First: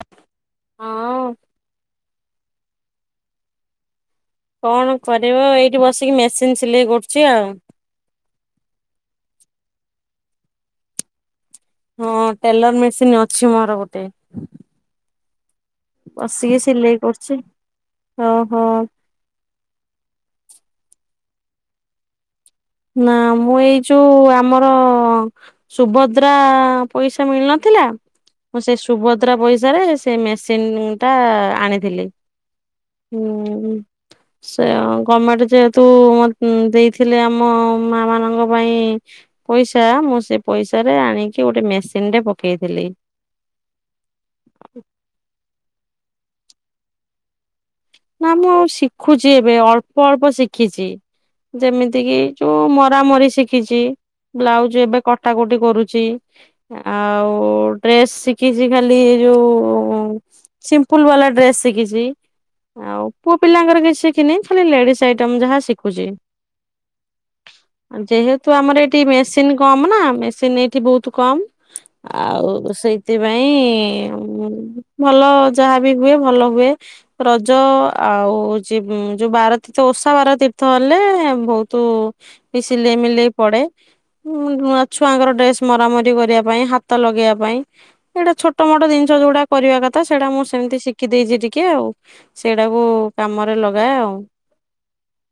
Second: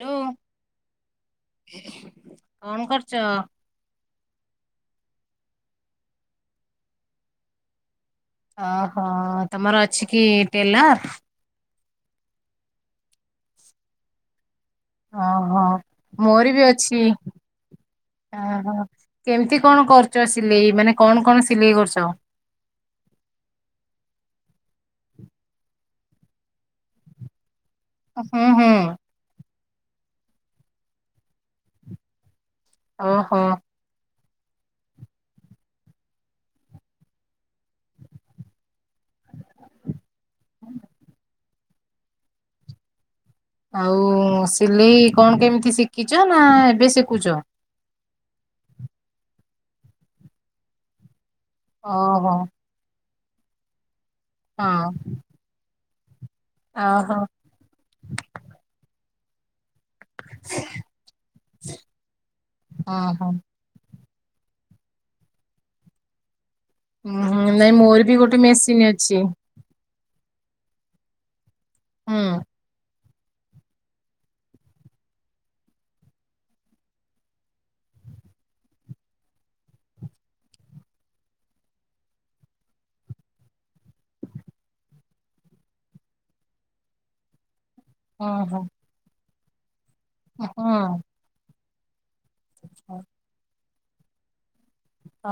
Hello ଅଁ କଣ କରୁଚ? କଣ କରିବ ଏଇଠି ବସିକି ମେସିନ୍ ସିଲେଇ କରୁଚି ଆଉ। ଅହ ତମର ଅଛି କି ଟେଲର? ହଁ ଟେଲର ମେସିନ୍ ଅଛି ମୋର ଗୋଟେ। ହଁ ହଁ ମୋର ବସିକି ବି ସିଲେଇ ଅଛି କରୁଛି। ଅ ଓହୋ ହ। କେମତି କଣ କରୁଚ ସିଲେଇ ମାନେ କଣ କଣ ସିଲେଇ କରୁଚ? ନା ମୁଁ ଏଇ ଯୋଉ ଆମର ସୁଭଦ୍ରା ପଇସା ମିଳିନଥିଲା। ହୁଁ ମୁଁ ହୁଁ ସେ ସୁଭଦ୍ରା ପଇସାରେ ସେ ମେସିନ ଟା ଆଣିଥିଲି। ଓହୋ। ହୁଁ ସେୟା ଗର୍ମେଣ୍ଟ ଯେହେତୁ ଦେଇଥିଲେ ଆ ଆମ ମା ମାନଙ୍କ ପାଇଁ। ପଇସା ମୁଁ ସେ ପଇସା ରେ ଆଣିକି ଗୋଟେ ମେସିନ ଟେ ପକେଇଥିଲି ଆଉ ସିଲେଇ କଣ କେମିତି ଶିଖିଛ ନା ଏବେ ଶିଖୁଚ। ନା ମୁଁ ଶିଖୁଛି ଏବେ ଅଳ୍ପ ଅଳ୍ପ ଶିଖିଛି। ଯେମିତି କିି ଓହୋ ଯୋଉ ମରା ମରି ଶିଖିଛି ହଁ ବ୍ଲାଉଜ ଏବେ କଟ କଟା କଟି କରୁଛି। ଅହୋ। ଡ୍ରେସ ଶିଖିଛି ଖାଲି ଯୋଉ ସିମ୍ପୁଲ ବାଲା ଡ୍ରେସ୍ ଶିଖିଛି। ଆଉ ଓହୋ। ପୁଅ ପିଲାଙ୍କର କିଛି ଶିଖିନି ଖାଲି ଲେଡିସ୍ ଆଇଟମ ଯାହା ଶିଖୁଛି। ହୁଁ ନାଇଁ ମୋର ବି ଗୋଟେ ଯେହେତୁ ଆମର ମେସିନ୍ ଏଠି ଅଛି ମେସିନ କମ ନା ମେସିନ୍ ଏଇଠି ବହୁତ କମ ହୁଁ ଆଉ ସେଇ ସେଥିପାଇଁ ଭଲ ଯାହାବି ହୁଏ ଭଲ ହୁଏ। ଯ ଆଉ ହଉଛି ଯୋଉ ବାରତୀର୍ଥ ଓଷା ବାରତୀର୍ଥ ହେଲେ ବହୁତୁ। ବି ସିଲେଇ ମିଲେଇ ପଡେ। ନୁଆଁ ଛୁଆଙ୍କର ଡ୍ରେସ ମରାମରି କରିବା ପାଇଁ ହାତ ଲଗେଇବା ପାଇଁ। ଏଇଟା ଓହୋ ଛୋଟ ମୋଟ ଜିନିଷ ଯୋଉଟା କରିବା କଥା ସେଇଟା ମୁଁ ସେମିତି ହଁ। ଶିଖି ଦେଇଛି ଟିକେ ଆଉ। ସେଇଟାକୁ କାମରେ ଲଗାଏ ଆଉ।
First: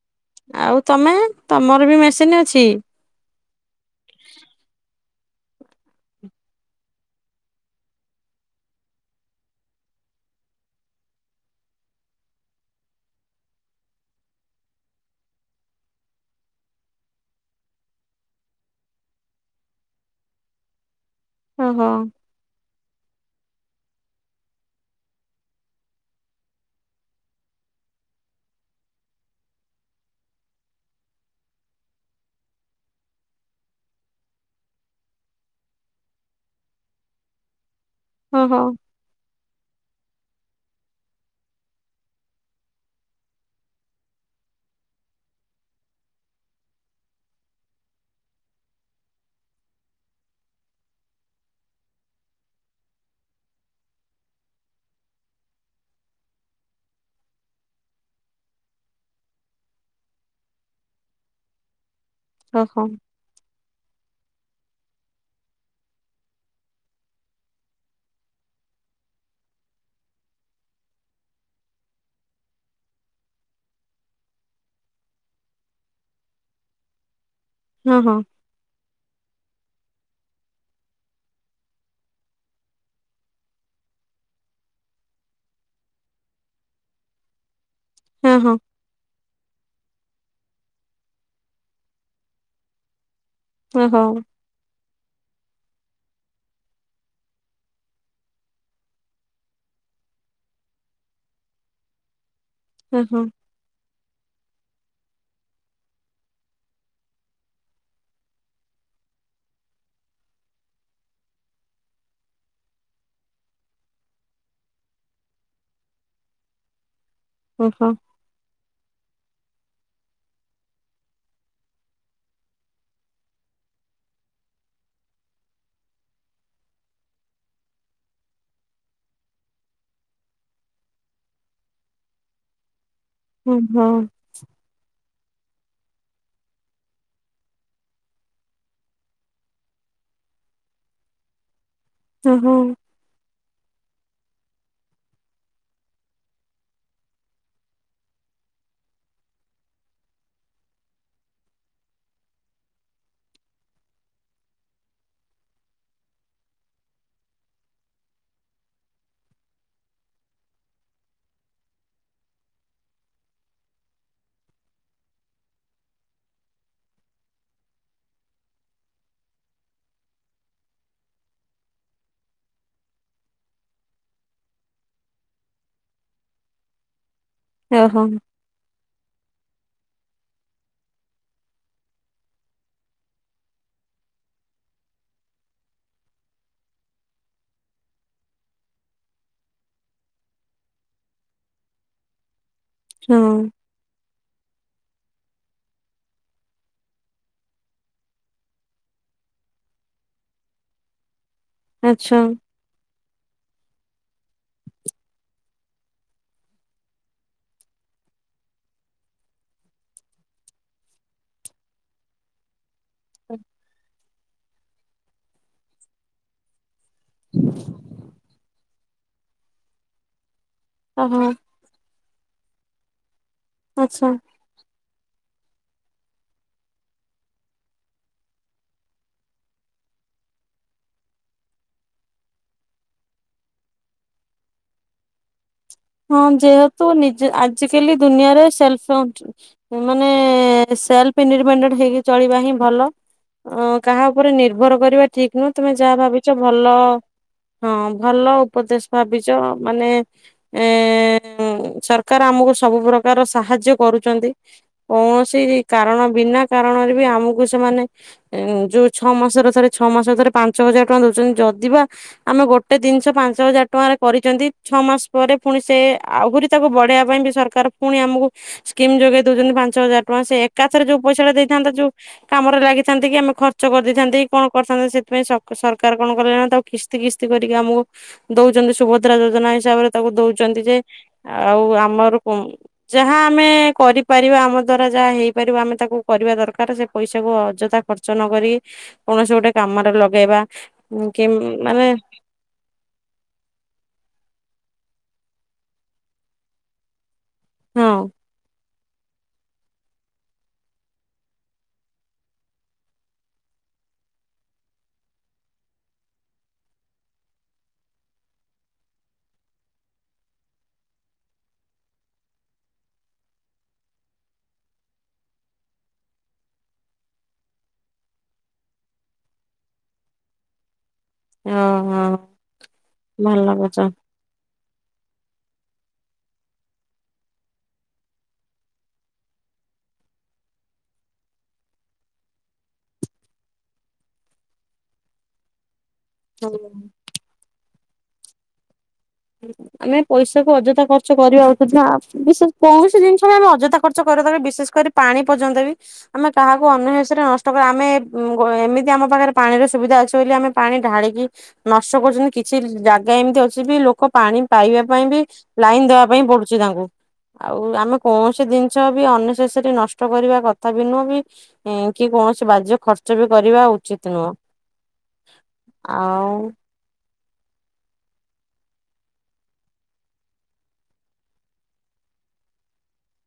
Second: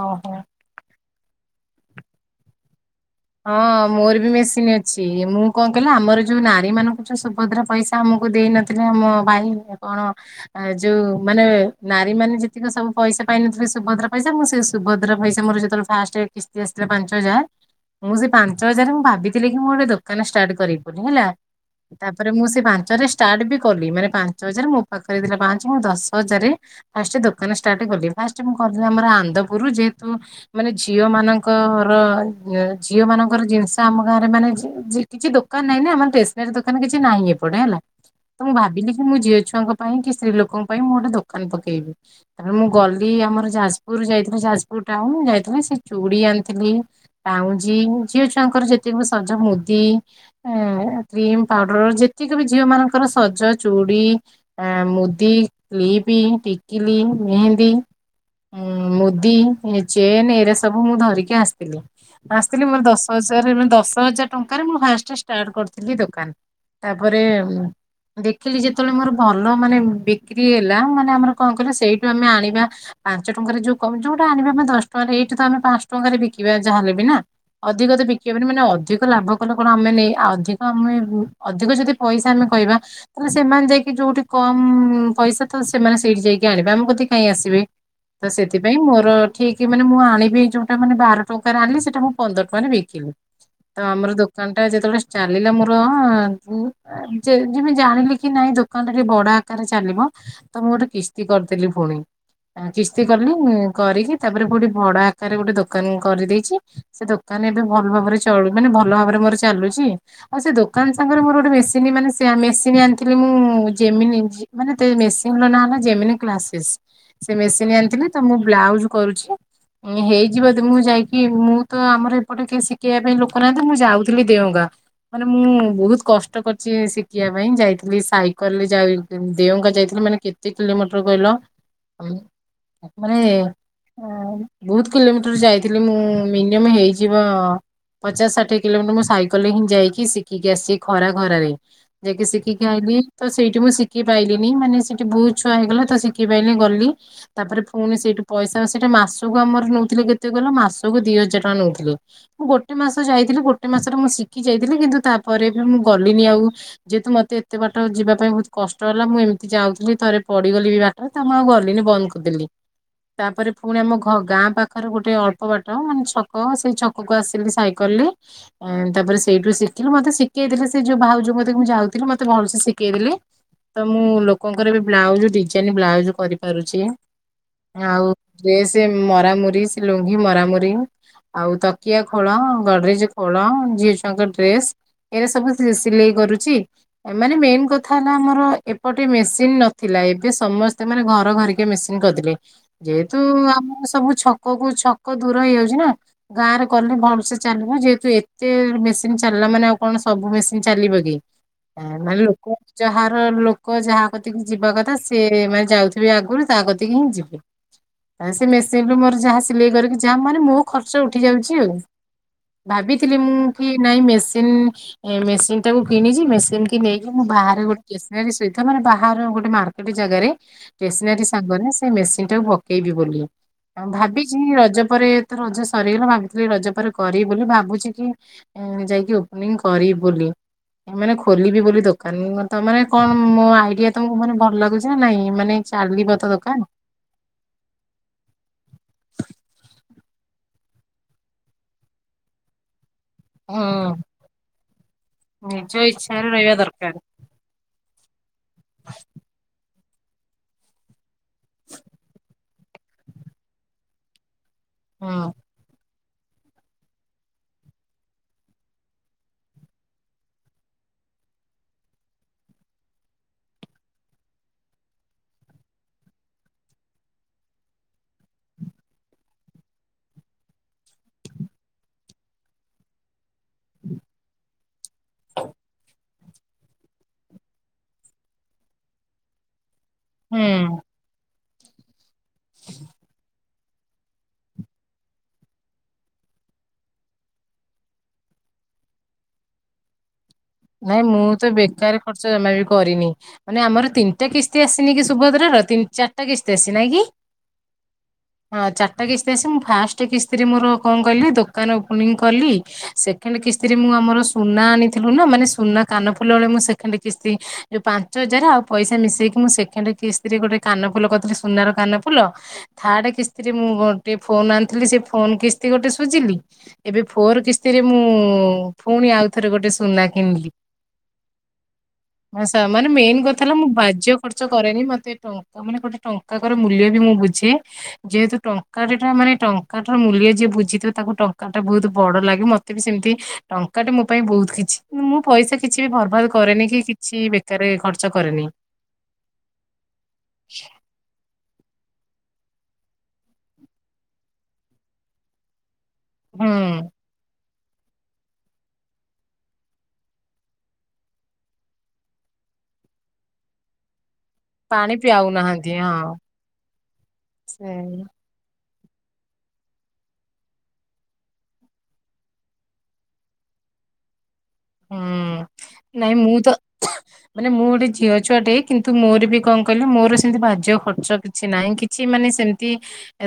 ଓହୋ। ଆଉ ତମେ ତମର ବି ମେସିନି ଅଛି? ହଁ ମୋର ବି ମେସିନ୍ ଅଛି ମୁଁ କଣ କହିଲ ଆମର ଯୋଉ ନାରୀ ମାନଙ୍କୁ ଯୋଉ ସୁଭଦ୍ରାପଇସା ଆମକୁ ଦେଇ ନଥିଲେ ଆମ ଭାଇ କଣ ଆ ଯୋଉ ମାନେ ନାରୀ ମାନେ ଯେତିକି ସବୁ ପଇସା ପାଇନଥିଲେ ସୁଭଦ୍ରା ପଇସା ମୁଁ ସେ ସୁଭଦ୍ରା ପଇସା ମୋର ଯେତେବେଳେ ଫାଷ୍ଟ କିସ୍ତି ଆସିଥିଲା ପାଞ୍ଚ ହଜାର। ମୁଁ ସେ ପାଞ୍ଚ ହଜାରେ ମୁଁ ଭାବିଥିଲି କି ମୁଁ ଗୋଟେ ଦୋକାନ ଷ୍ଟାର୍ଟ କରିବି ବୋଲି ହେଲା। ଓହୋ। ତାପରେ ମୁଁ ସେ ପାଞ୍ଚ ରେ ଷ୍ଟାର୍ଟ ବି କଲି ମାନେ ପାଞ୍ଚ ହଜାର ମୋ ପାଖରେ ଥିଲା ପାଞ୍ଚ ମୁଁ ଦଶ ହଜାରେ। ଫାଷ୍ଟ ଦୋକାନ ଷ୍ଟାର୍ଟ କଲି ଫାଷ୍ଟ ମୁଁ କଲି ଆମର ଆନ୍ଦପୁରୁ ଯେହେତୁ ମାନେ ଝିଅ ମାନଙ୍କର ଇଏ। ଝିଅ ମାନଙ୍କର ଜିନିଷ ଆମ ଗାଁରେ ମାନେ କିଛି ଦୋକାନ ନାହିଁ ନା ଆମର ଟେସନାରୀ ଦୋକାନ କିଛି ନାହିଁ ଏପଟେ ହେଲା। ତ ମୁଁ ଓହୋ ଭାବିଲି କି ମୁଁ ଝିଅ ଛୁଆଙ୍କ ପାଇଁ କି ସ୍ତ୍ରୀ ଲୋକଙ୍କ ପାଇଁ ମୁଁ ଗୋଟେ ଦୋକାନ ପକେଇବି। ତାପରେ ମୁଁ ଗଲି ଆମର ଯାଜପୁର ଯାଇଥିଲି ଯାଜପୁର ଟାଉନ ଯାଇଥିଲି ସେ ଚୁଡି ଆଣିଥିଲି। ପାଉଁଜି ଝିଅ ଛୁଆଙ୍କର ଯେତିକି ସଜ ମୁଦି। ଏଁ କ୍ରିମ ପାଉଡର ଯେତିକି ବି ଝିଅ ମାନଙ୍କର ସଜ ଚୁଡି। ଆଁ ମୁଦି, କ୍ଲିପି, ଟିକିଲି, ମେହେନ୍ଦି। ଉଁ ମୁଦି ଚେନ ଏରା ସବୁ ମୁଁ ଧରିକି ଆସିଥିଲି ଆସିଥିଲି ଓହୋ ମୋର ଦଶ ଦ ହଜାର ଦଶ ହଜାର ଟଙ୍କାରେ ମୁଁ ଫାଷ୍ଟ ଷ୍ଟାର୍ଟ କରିଥିଲି ଦୋକାନ ତାପରେ। ଦେଖିଲି ଯେତେବେଳେ ମୋର ଭଲ ମାନେ ବିକ୍ରି ହେଲା ମାନେ ଆମର କଣ କଈଲ ସେଇଠୁ ଆମେ ଆଣିବା। ପାଞ୍ଚ ଟଙ୍କାରେ ଯୋଉ କମ ଯୋଉଟା ଆଣିବା ଆମେ ଦଶ ଟଙ୍କାରେ ଏଇଠି ତ ଆମେ ପାଞ୍ଚ ଟଙ୍କାରେ ବିକିବା ଯାହା ହେଲେ ବି ନା। ଅଧିକ ତ ଓହୋ ବିକି ହବନି ମାନେ ଅଧିକ ଲାଭ। କଣ ଆମେ ମାନେ ଅଧିକ ଆମେ ଅଧିକ ଯଦି ପଇସା ଆମେ କହିବା। ତାହେଲେ ସେମାନେ ଯାଇକି ଯୋଉଠି କମ୍ ପଇସା ଥିବ ସେମାନେ ସେଇଠି ଯାଇକି ଆଣିବେ ଆମେ ଗତି କାହିଁ ଆସିବେ। ତ ଓହୋ ସେଥିପାଇଁ ମୋର ଠିକ ମାନେ ମୁଁ ଆଣିବି ଯୋଉଟା ମାନେ ବାର ଟଙ୍କାରେ ଆଣଲି ସେଟା ମୁଁ ପନ୍ଦର ଟଙ୍କାରେ ବିକିଲି ତ ଓହୋ ଆମର ଦୋକାନ ଟା ଯେତେବେଳେ ଚାଲିଲା ମୋର ଆଗୁ ଯେ ଯେବେ ଜାଣିଲି କି ନାଇଁ ଦୋକାନ ରେ ବଡ ଆକାରରେ ଚାଲିବ। ତ ମୁଁ ଗୋଟେ କିସ୍ତି କରିଦେଲି ଫୁଣି। ଆ କିସ୍ତି ଓହୋ କଲି କରିକି ତାପରେ ଗୋଟେ ବଡ ଆକାରରେ ଗୋଟେ ଦୋକାନ କରିଦେଇଚି। ସେ ଦୋକାନ ଏବେ ଭଲ ଭାବରେ ଚଳୁ ମନେ ଭଲ ଭାବରେ ମୋର ଚାଲୁଛି। ଆଉ ସେ ଦୋକାନ ସାଙ୍ଗରେ ମୋର ଗୋଟେ ମେସିନ ମାନେ ମେସିନ ଆଣିଥିଲି ମୁଁ ଯେମିନି ମି ମାନେ ମେସିନ୍ ର ନାଆ ହେଲା, ଯେମିିନି କ୍ଲାସେସ। ସେ ମେସିନ୍ ଓହୋ। ଆଣିଥିଲେ ତ ମୁଁ ବ୍ଲାଉଜ କରୁଛି। ହେଇଯିବ ଯଦି ଯାଇକି ମୁଁ ତ ଆମର ଏପଟେ କେହି ଶିଖେଇବା ପାଇଁ ଲୋକ ନାହାନ୍ତି। ମୁଁ ଯାଉଥିଲି ଦେଓଙ୍ଗା। ମାନେ ମୁଁ ବହୁତ କଷ୍ଟ କରିଛି ଶିଖିବା ପାଇଁ, ଯାଇଥିଲି ସାଇକେଲରେ ଯାଇ ଦେଓଙ୍ଗା ଯାଇଥିଲି। ମାନେ କେ ତିକଲେମିଟର କଇଲ? ମାନେ ଓହୋ ବହୁତ କିଲୋମିଟର ଯାଇଥିଲି। ମୁଁ ମିନିୟମ ହେଇଯିବ ପଚାଶ ଷାଠିଏ କିଲୋମିଟର ମୁଁ ସାଇକେଲ ରେ ହିଁ ଯାଇକି ଶିଖିକି ଆସିି ଖରା ଖରାରେ। ଯାଇକି ଓହୋ ଶିଖିକି ଆଇଲି। ତ ସେଇଠି ମୁଁ ଶିଖି ପାଇଲିିନି ମାନେ ସେଇଠି ବହୁତ ଛୁଆ ହେଇଗଲା ତ ଶିଖି ପାଇଲିିନି ଗଲି ତାପରେ ପୁଣି ସେଇଠୁ ପଇସା ସେଇଟା ମାସକୁ ଆମର ନେଉଥିଲେ କେତେ କହିଲ ମାସକୁ ଦିଇ ହଜାର। ନଉଥିଲେ ମୁଁ ଗୋଟେ ମାସ ଯାଇଥିଲି ଗୋଟେ ମାସରେ ମୁଁ ଶିଖି ଯାଇଥିଲି। କିନ୍ତୁ ତାପରେ ମୁଁ ଗଲିନି ଆଉ ଯେହେତୁ ମତେତେ ବା ପାଠ ଯିବା ପାଇଁ ବହୁତ କଷ୍ଟ ହେଲା। ମୁଁ ଏମିତି ଯାଉଥିଲି ଥରେ ପଡିଗଲି ବି ତ ମୁଁ ଆଉ ଗଲିନି ବନ୍ଦ କରିଦେଲି। ତାପରେ ପୁଣି ଆମ ଘ ଗାଁ ପାଖରେ ଗୋଟେ ଅଳ୍ପ ବାଟ ମାନେ ହଁ ସେଇ ଛକ କୁ ଆସିଲି ସାଇକେଲରେ। ତାପରେ ସେଇଠୁ ଶିଖିଲି ମତେ ଶିଖେଇ ଦେଲେ। ସେ ଯୋଉ ଭାଉଜ ଯୋଉ ମତେ ମୁଁ ଯାଉଥିଲି ମତେ ଭଲସେ ଶିଖେଇ ଦେଲେ। ତ ମୁଁ ଲୋକଙ୍କର ବି ବ୍ଲାଉଜ ଡିଜାଇନ ବ୍ଲାଉଜ କରିପାରୁଚି। ଓହୋ ଆଉ ତ୍ରେସ ମରାମୁରି, ଲୁଙ୍ଗି ମରାମୁରି ଆଉ ତକିଆ ଖୋଳ, ଗଡରେଜ ଖୋଳ, ଝିଅଛୁଆଙ୍କ ଡ୍ରେସ, ଏଇରା ସବୁ ସିଲେଇ କରୁଚି। ମାନେ ମେନ୍ କଥା ହେଲା ଆମର ଏପଟେ ମେସିନ ନଥିଲା ଏବେ ସମସ୍ତେ ମାନେ ଘର ଘରେ କେ ମେସିନ୍ କରିଦେଲେ। ଯେହେତୁ ହଁ ଆମର ସବୁ ଛକ କୁ ଛକ ଦୂର ହେଇଯାଉଛି ନା। ଗାଁ ରେ କଲେ ଭଲସେ ଚାଲିବ। ଯେହେତୁ ଏତେ ମେସିନ ଚାଲିଲା ମାନେ ଆଉ କଣ ସବୁ ମେସିନ ଚାଲିବ କି? ଆ ଆଚ୍ଛା ମାନେ ଲୋକ ଯାହାର ଲୋକ ଯାହା କତିକି ଯିବା କଥା ସେ ମାନେ ଯାଉଥିବେ ଆଗରୁ ତାହା କତିକି ହିଁ ଯିବେ। ଆ ସେ ମେସିନରୁ ମୋର ଯାହା ସିଲେଇ କରିକି ଯାହା ମାନେ ମୋ ଖର୍ଚ ଖର୍ଚ୍ଚ ଉଠି ଯାଉଚି ଆଉ ଭାବିଥିଲି ମୁଁ କି ନାଇଁ ମେସିନ ଏ ମେସିନ ଟାକୁ କିଣି ଚି ମେସିନ କି ନେଇକି ମୁ ବାହାରେ ଟ୍ରେସେନାରୀ ସହିତ ମାନେ ବାହାର ଗୋଟେ ମାର୍କେ ଗୋଟେ ଜାଗାରେ ଓହୋ ଷ୍ଟେସନାରୀ ସାଙ୍ଗରେ ସେ ମେସିନ ଟାକୁ ପକେଇବି ବୋଲି। ଆ ଆଚ୍ଛା ଭାବିଛି ରଜ ପରେ ତ ରଜ ସରିଗଲା ଭାବିଥିଲି ରଜ ପରେ କରିବ ବୋଲି ଭାବୁଛି କି ଯାଇକି ଓପନିଂ କରି ବି ବୋଲି। ମାନେ ଖୋଲିବି ବୋଲି ଦୋକାନ ତ ମାନେ କଣ ମୋ ଆଇଡିଆ ତମକୁ ମାନେ ଭଲ ଲାଗୁଛି ନା ନାଇଁ ମାନେ ଚାଲିବ ହଁ ତ ଦୋକାନ? ଯେହେତୁ ନିଜ ଆଜିକାଲି ଦୁନିଆରେ ସେଲଫଣ୍ଟ ମାନେ ସେଲ୍ଫ ଇଣ୍ଡିପେଣ୍ଡେଣ୍ଟ ହେଇକି ଚଳିବା ହିଁ ଭଲ। ଅ ହଁ କାହା ଉପରେ ନିର୍ଭର କରିବା ଠିକ୍ ନୁହଁ ତମେ ନିଜ ଯାହା ଇଚ୍ଛାରେ ଭାବିଛ ରହିବା ଭଲ। ଦରକାର ହଁ ଭଲ ଉପଦେଶ ଭାବିଛ। ମାନେ ଏ ଉଁ ସରକାର ଆମକୁ ସବୁ ପ୍ରକାର ସାହାଯ୍ୟ କରୁଚନ୍ତି। ହୁଁ। କୌଣସି କାରଣ ବିନା କାରଣରେ ବି ଆମକୁ ସେମାନେ ଯୋଉ ଛଅ ମାସର ଥରେ ଛଅ ମାସ ଥରେ ପାଞ୍ଚ ହଜାର ଟଙ୍କା ଦଉଛନ୍ତି। ଯଦିବା ଆମେ ଗୋଟେ ଜିନିଷ ପାଞ୍ଚ ହଜାର ଟଙ୍କାରେ କରି ଚନ୍ତି। ଛଅ ମାସ ପରେ ପୁଣି ସେ ଆହୁରି ତାକୁ ବଢେଇବା ପାଇଁ ବି ସରକାର ପୁଣି ଆମକୁ ସ୍କିମ୍ ଯୋଗେଇ ଦଉଚନ୍ତି। ପାଞ୍ଚ ହଜାର ଟଙ୍କା ସେ ଏକାଥରେ ଯୋଉ ପଇସା ଦେଇଥାନ୍ତା ଯୋଉ କାମରେ ଲାଗିଥାନ୍ତି କି ଆମେ ଖର୍ଚ୍ଚ କରିଦେଇଥାନ୍ତେକି କଣ କରିଥାନ୍ତେ ସେଥିପାଇଁ ସର ସରକାର କଣ କଲେ ନା ତାକୁ କିସ୍ତି କିସ୍ତି କରିକି ଆମକୁ ଦଉଛନ୍ତି ସୁଭଦ୍ରା ଯୋଜନା ହିସାବରେ ତାକୁ ଦଉଛନ୍ତି ଯେ ହୁଁ ଆଉ ଆମର କଣ? ଯାହା ଆମେ କରି ପାରିବା ଆମ ଦ୍ଵାରା ଯାହା ହେଇପାରିବ ଆମେ ତାକୁ କରିବା ଦରକାର। ସେ ପଇସାକୁ ଅଯଥା ଖର୍ଚ୍ଚ ନ କରି କୌଣସି ଗୋଟେ କାମରେ ଲଗେଇବା। ନାଇଁ ମୁଁ କି ତ ମାନେ ବେକାର ଖର୍ଚ୍ଚ ଜମା ବି କରିନି। ମାନେ ଆମର ତିନିଟା କିସ୍ତି ଆସିନିକି ସୁଭଦ୍ରାର ତିନି ଚାରିଟା କିସ୍ତି ଆସିଚି ନାଇଁକି। ହଁ। ହଁ ଚାରିଟା କିସ୍ତି ଆସିଚି ମୁଁ ଫାଷ୍ଟେ କିସ୍ତିରେ ମୋର କଣ କଇଲେ ଦୋକାନ ଓପନିଂ କଲି ସେକେଣ୍ଡ କିସ୍ତିରେ ମୁଁ ଆମର ସୁନା ଆଣିଥିଲୁନା ମାନେ ସୁନା କାନ ଫୁଲ ହଳେ ମୁଁ ସେକେଣ୍ଡ କିସ୍ତି ଯୋଉ ପାଞ୍ଚ ହଜାର ଆଉ ପଇସା ମିଶେଇକି ମୁଁ ସେଣ୍ଡ କିସ୍ତିରେ ଗୋଟେ କାନଫୁଲ କରିଥିଲି ସୁନାର କାନ ଫୁଲ ଥାର୍ଡ କିସ୍ତିରେ ମୁଁ ଗୋଟେ ଫୋନ୍ ଆଣିଥିଲି ସେ ଫୋନ୍ କିସ୍ତି ଗୋଟେ ସୁୁଜିଲି। ଏବେ ଫୋର କିସ୍ତିରେ ମୁଁ ଫୁଣି ଆଉ ଥରେ ଗୋଟେ ସୁନା କିଣିଲି। ଓହୋ। ମୋ ସା ମାନେ ମେନ୍ କଥା ହେଲା ମୁଁ ବାଜ୍ୟ ଖର୍ଚ୍ଚ କରେନି ମତେ ଟଙ୍କା ମାନେ ଗୋଟେ ଟଙ୍କାର ମୂଲ୍ୟବି ମୁଁ ବୁଝେ। ଯେହେତୁ ଟଙ୍କାଟ ଟା ମାନେ ଟଙ୍କାଟାର ମୂଲ୍ୟ ଯିଏ ବୁଝିଥିବ ତାକୁ ଟଙ୍କାଟା ବହୁତ୍ ବଡ଼ ଲାଗେ ମତେ ମତେବି ସେମିତି ଟଙ୍କାଟେ ମୋ ପାଇଁ ବହୁତ୍ କିଛି ମୁଁ ପଇସା କିଛିବି ବର୍ବାଦ କରେନିକି କିଛି ବେକାର ଖର୍ଚ୍ଚ କରେନି। [inaudible] ଆମେ ପଇସାକୁ ଅଯଥା ଖର୍ଚ୍ଚ କରିବା ଅପେକ୍ଷା ବିସେ କୌଣସି ଜିନିଷବି ଆମେ ଅଯଥା ଖର୍ଚ୍ଚ କରିବାର ବିଶେଷ କରି ପାଣି ପର୍ଯ୍ୟନ୍ତବି ଆମେ ହୁଁ କାହାକୁ ଅନ୍ୟସରେ ନଷ୍ଟ ତ ଆମେ ଏମିତି ଆମ ପାଖରେ ପାଣିର ସୁବିଧା ଅଛି ବୋଲି ଆମେ ପାଣି ଢାଳିକି ନଷ୍ଟ କରୁଚନ୍ତି କିଛି ଜାଗା ଏମିତି ଅଛିବି ଲୋ ଲୋକ ପାଣି ପାଇବା ପାଣି ପାଇଁବି ପିଆଉନାହାନ୍ତି ଲାଇନ୍ ଦେବା ହଁ। ପାଇଁ ପଡୁଛି ତାଙ୍କୁ ଆଉ ସେ ଆମେ କୌଣସି ସି ଜିନିଷବି ଅନ୍ୟଶେଷରେ ନଷ୍ଟ କରିବା କଥାବି ନୁହଁ ବି ହୁଁ କିକୌଣସି ବାଜ୍ୟ ଖର୍ଚ୍ଚବି କରିବା ଉଚିତ ନୁହଁ। ହୁଁ ନାଇଁ ଆଉ ମୁଁ ତ ମାନେ ମୁଁ ଗୋଟେ ଝିଅ ଛୁଆଟେ କିନ୍ତୁ ମୋରବି କଣ କହିଲି ମୋର ସେମିତି ବାଜ୍ୟ ଖର୍ଚ୍ଚ କିଛି ନାହିଁ କି କିଛି ମାନେ ସେମିତି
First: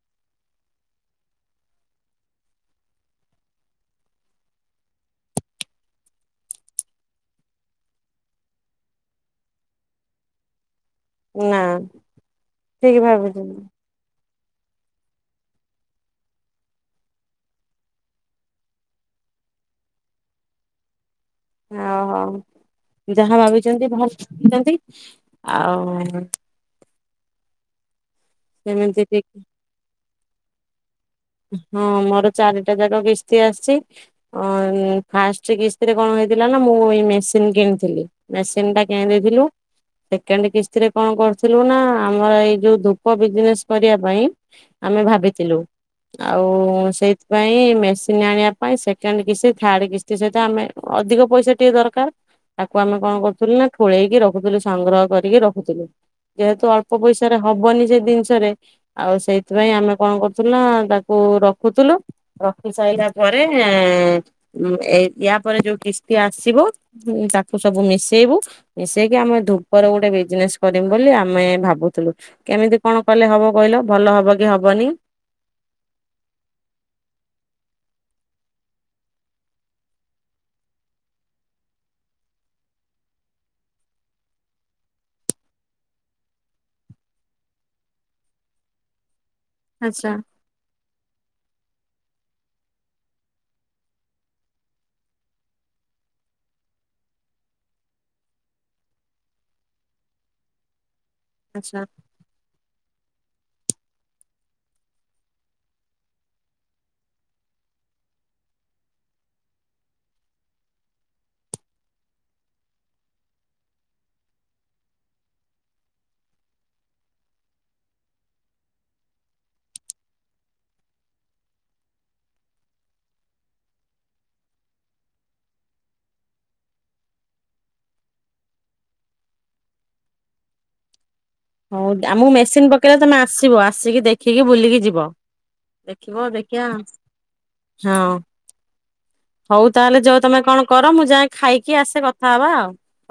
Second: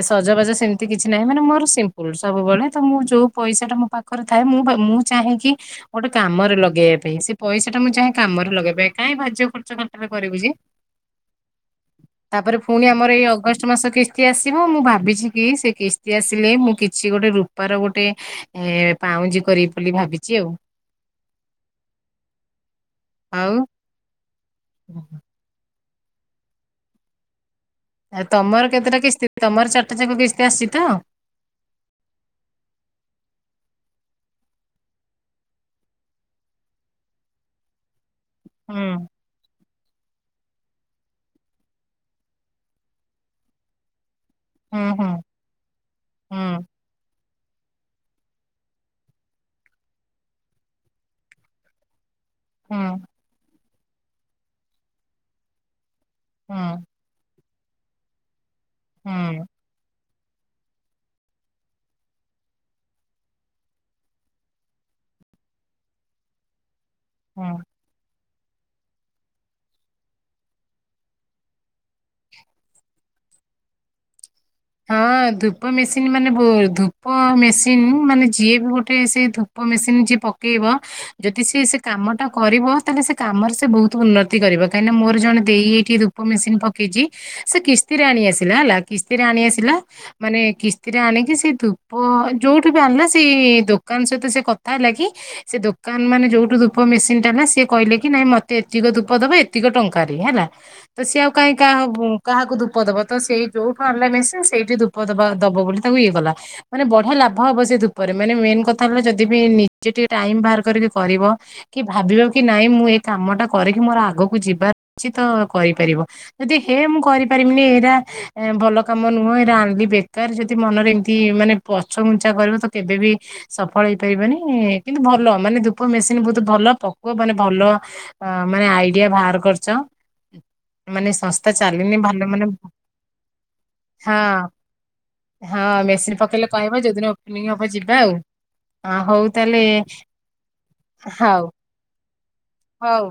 ଏ ସଜବାଜ ସେମିତି କିଛି ନାହିଁ ମାନେ ମୋର ସିମ୍ପୁଲ ସବୁବେଳେ ତ ମୁଁ ଯୋଉ ପଇସାଟା ମୋପାଖ ଖରେଥାଏ ମୁଁ ମୁଁ ଚାହେକି ଗୋଟେ କାମରେ ଲଗେଇବା ପାଇଁ ସେ ପଇସାଟା ମୁଁ ଯାହା କାମରେ ଲଗେଇବା ପାଇଁ କାଇଁ ଭାଜ୍ୟ ଖର୍ଚ ଖାଲିଟାରେ କରିବୁ ଯେ। ନା ତାପରେ ପୁଣି ଠିକ ଆମର ଏଇ ଭାବିଛନ୍ତି ଅଗଷ୍ଟ ମାସ କି କିସ୍ତି ଆସିବ ମୁଁ ଭାବିଛିକି ସେ କିସ୍ତି ଆସିଲେ ମୁଁ କିଛି ଗୋଟେ ରୂପାର ଗୋଟେ ଏ ପାଉଁଜି କରିବି ବୋଲି ଭାବିଚି ଆଉ। ଓହୋ ଯାହା ଆଉ ଭାବିଛନ୍ତି ଭଲ ଭାବଛନ୍ତି ଆଉ ଆଉ ତମର କେତେଟା ସେମିତି ଠିକ କିସ୍ତି ତମର ଚାରିଟା ଯାକ କିସ୍ତି ଆସିଚିତ? ହଁ ମୋର ଚାରିଟା ଯାକ କିସ୍ତି ଆସିଚି। ଅଁ ଫାଷ୍ଟେ କିସ୍ତିରେ କଣ ହେଇଥିଲା ନା ମୁଁ ଏଇ ମେସିନ୍ କିଣିଥିଲି। ମେସିନ୍ ଟା ହୁଁ କିଣି ଦେଇଥିଲୁ। ସେକେଣ୍ଡ କିସ୍ତିରେ କଣ କରୁଥିଲୁନା ଆମର ଏଇ ଯଉ ଧୂପ ବିଜନେସ୍ କରିବା ପାଇଁ ହୁଁ ଆମେ ହୁଁ ଭାବିଥିଲୁ ହୁଁ ଆଉ ସେଇ ସେଥିପାଇଁ ମେସିନ୍ ଆଣିବା ପାଇଁ ସେକେଣ୍ଡ କିସ୍ତି ଥାର୍ଡ କିସ୍ତି ସହିତ ଆମେ ଅଧିକ ପଇସା ଟିକେ ଦରକାର୍ ତାକୁ ହୁଁ ଆମେ କଣ କରୁଥିଲୁନା ଠୋଳେଇକି ରଖୁଥିଲୁ ସଂଗ୍ରହ କରିକି ରଖୁଥିଲୁ ହୁଁ ଯେହେତୁ ଅଳ୍ପ ପଇସା ରେ ହବନି ସେଜିନିଷରେ ଆଉ ହୁଁ ସେଇଥିପାଇଁ ଆମେ କଣ କରୁଥିଲ ତାକୁ ରଖୁଥିଲୁ। ରଖି ସାରିଲା ପରେ ଏ ୟା ପରେ ଯୋଉ କିସ୍ତି ଆସିବ ତାକୁ ହୁଁ ସବୁ ମିଶେଇବୁ ମିସେଇକି ଆମେ ଧୂପର ଗୋଟେ ବିଜନେସ୍ କରିମୁ ବୋଲି ଆମେ ଭାବୁଥିଲୁ। କେମିତି କଣ କଲେ ହବ କହିଲ ଭଲ ହବକି ହବନି? ହଁ ଧୂପ ମେସିନ୍ ମାନେ ଧୂପ ମେସିନ୍ ମାନେ ଯିଏବି ଗୋଟେ ସେଇ ଧୂ ଧୂପ ମେସିନ୍ ଯିଏ ପକେଇବ ଯଦି ସିଏ ସେକାମଟା କରିବ ତାହେଲେ ସେ କାମରେ ସେ ବହୁତ୍ ଉନ୍ନତି କରିବ କାହିଁକିନା ମୋର ଜଣେ ଦେଇ ଏଇଠି ଦୁ ମେସିନ୍ ପକେଇଚି ସେ କିସ୍ତିରେ ଆଣି ଆସିଲା ହେଲା କିସ୍ତିରେ ଆଣି ଆସି ଆଚ୍ଛା। ମାନେ କିସ୍ତିରେ ଆଣିକି ସେ ଧୂପ ଯେଉଠୁବି ଆଣିଲା ସେଇ ଦୋକାନ ସହିତ ସେ କଥା ହେଲା କି ସେ ଦୋକାନ ମାନେ, ଯୋଉଠୁ ଧୂପ ମେସିନ ଟା ହେଲା। ସିଏ କହିଲେ କି, ନାଇଁ ମତେ ଏତିକ ଧୂପ ଦବ, ଏତିକ ଟଙ୍କାରେ ହେଲା। ତ ସିଏ ଆଉ କାହିଁ ଆଚ୍ଛା କାହାବ କାହାକୁ ଧୂପ ଦବ, ତ ସେଇ ଯୋଉଠୁ ଆଣିଲେ ମେସିନ୍, ସେଇଠି ଧୂପ ଦବା, ଦବ, ବୋଲି ତାକୁ ଇଏ କଲା। ମାନେ, ବଢିଆ ଲାଭ ହବ ସେ ଧୁପରେ। ମାନେ, ମେନ୍ କଥା ହେଲା ଯଦି ବି ନିଜେ ଟିକେ ଟାଇମ ବାହାର କରିକି କରିବ। କି ଭାବିବ କି, ନାଇଁ ମୁଁ ଏ କାମ ଟା କରିକି ମୋର ଆଗକୁ ଯିବା ଉଚିତ ତ କରିପାରିବ। ଯଦି ହେ, ମୁଁ କରିପାରିବିନି ଏଇଟା ଭଲ କାମ ନୁହଁ। ଆଣିଲି ବେକାର, ଯଦି ମନରେ ଏମିତି ମାନେ, ପଛଗୁଞ୍ଚା କରିବ। ତ କେବେ ବି, ସଫଳ ହେଇପାରିବନି। କିନ୍ତୁ, ଭଲ ମାନେ ଧୂପ ମେସିନ ବହୁତ ଭଲ। ପକଅ ମାନେ ଭଲ, ହଁ ମାନେ ଆଇଡିଆ ବାହାର କରିଚ। ମାନେ ସଂସ୍ଥା ଚାଲିନି। ଭଲ ମାନେ, କେବେ ତମେ ଆସିବ? ଆସିକି ହଁ ଦେଖିକି ବୁଲିକି ଯିବ। ହଁ ମେସିନ ଦେଖିବ, ପକେଇଲେ ଦେଖିବା, କହିବ ଯୋଉଦିନ ଓପନିଂ ହବ ଯିବା ହଁ। ଆଉ। ହଉ ତାହେଲେ ଯଅ ତମେ କଣ କର। ମୁଁ ଯାଏ, ହଉ ଖାଇକି ଆସେ କଥା ହବା ଆଉ। ହଉ।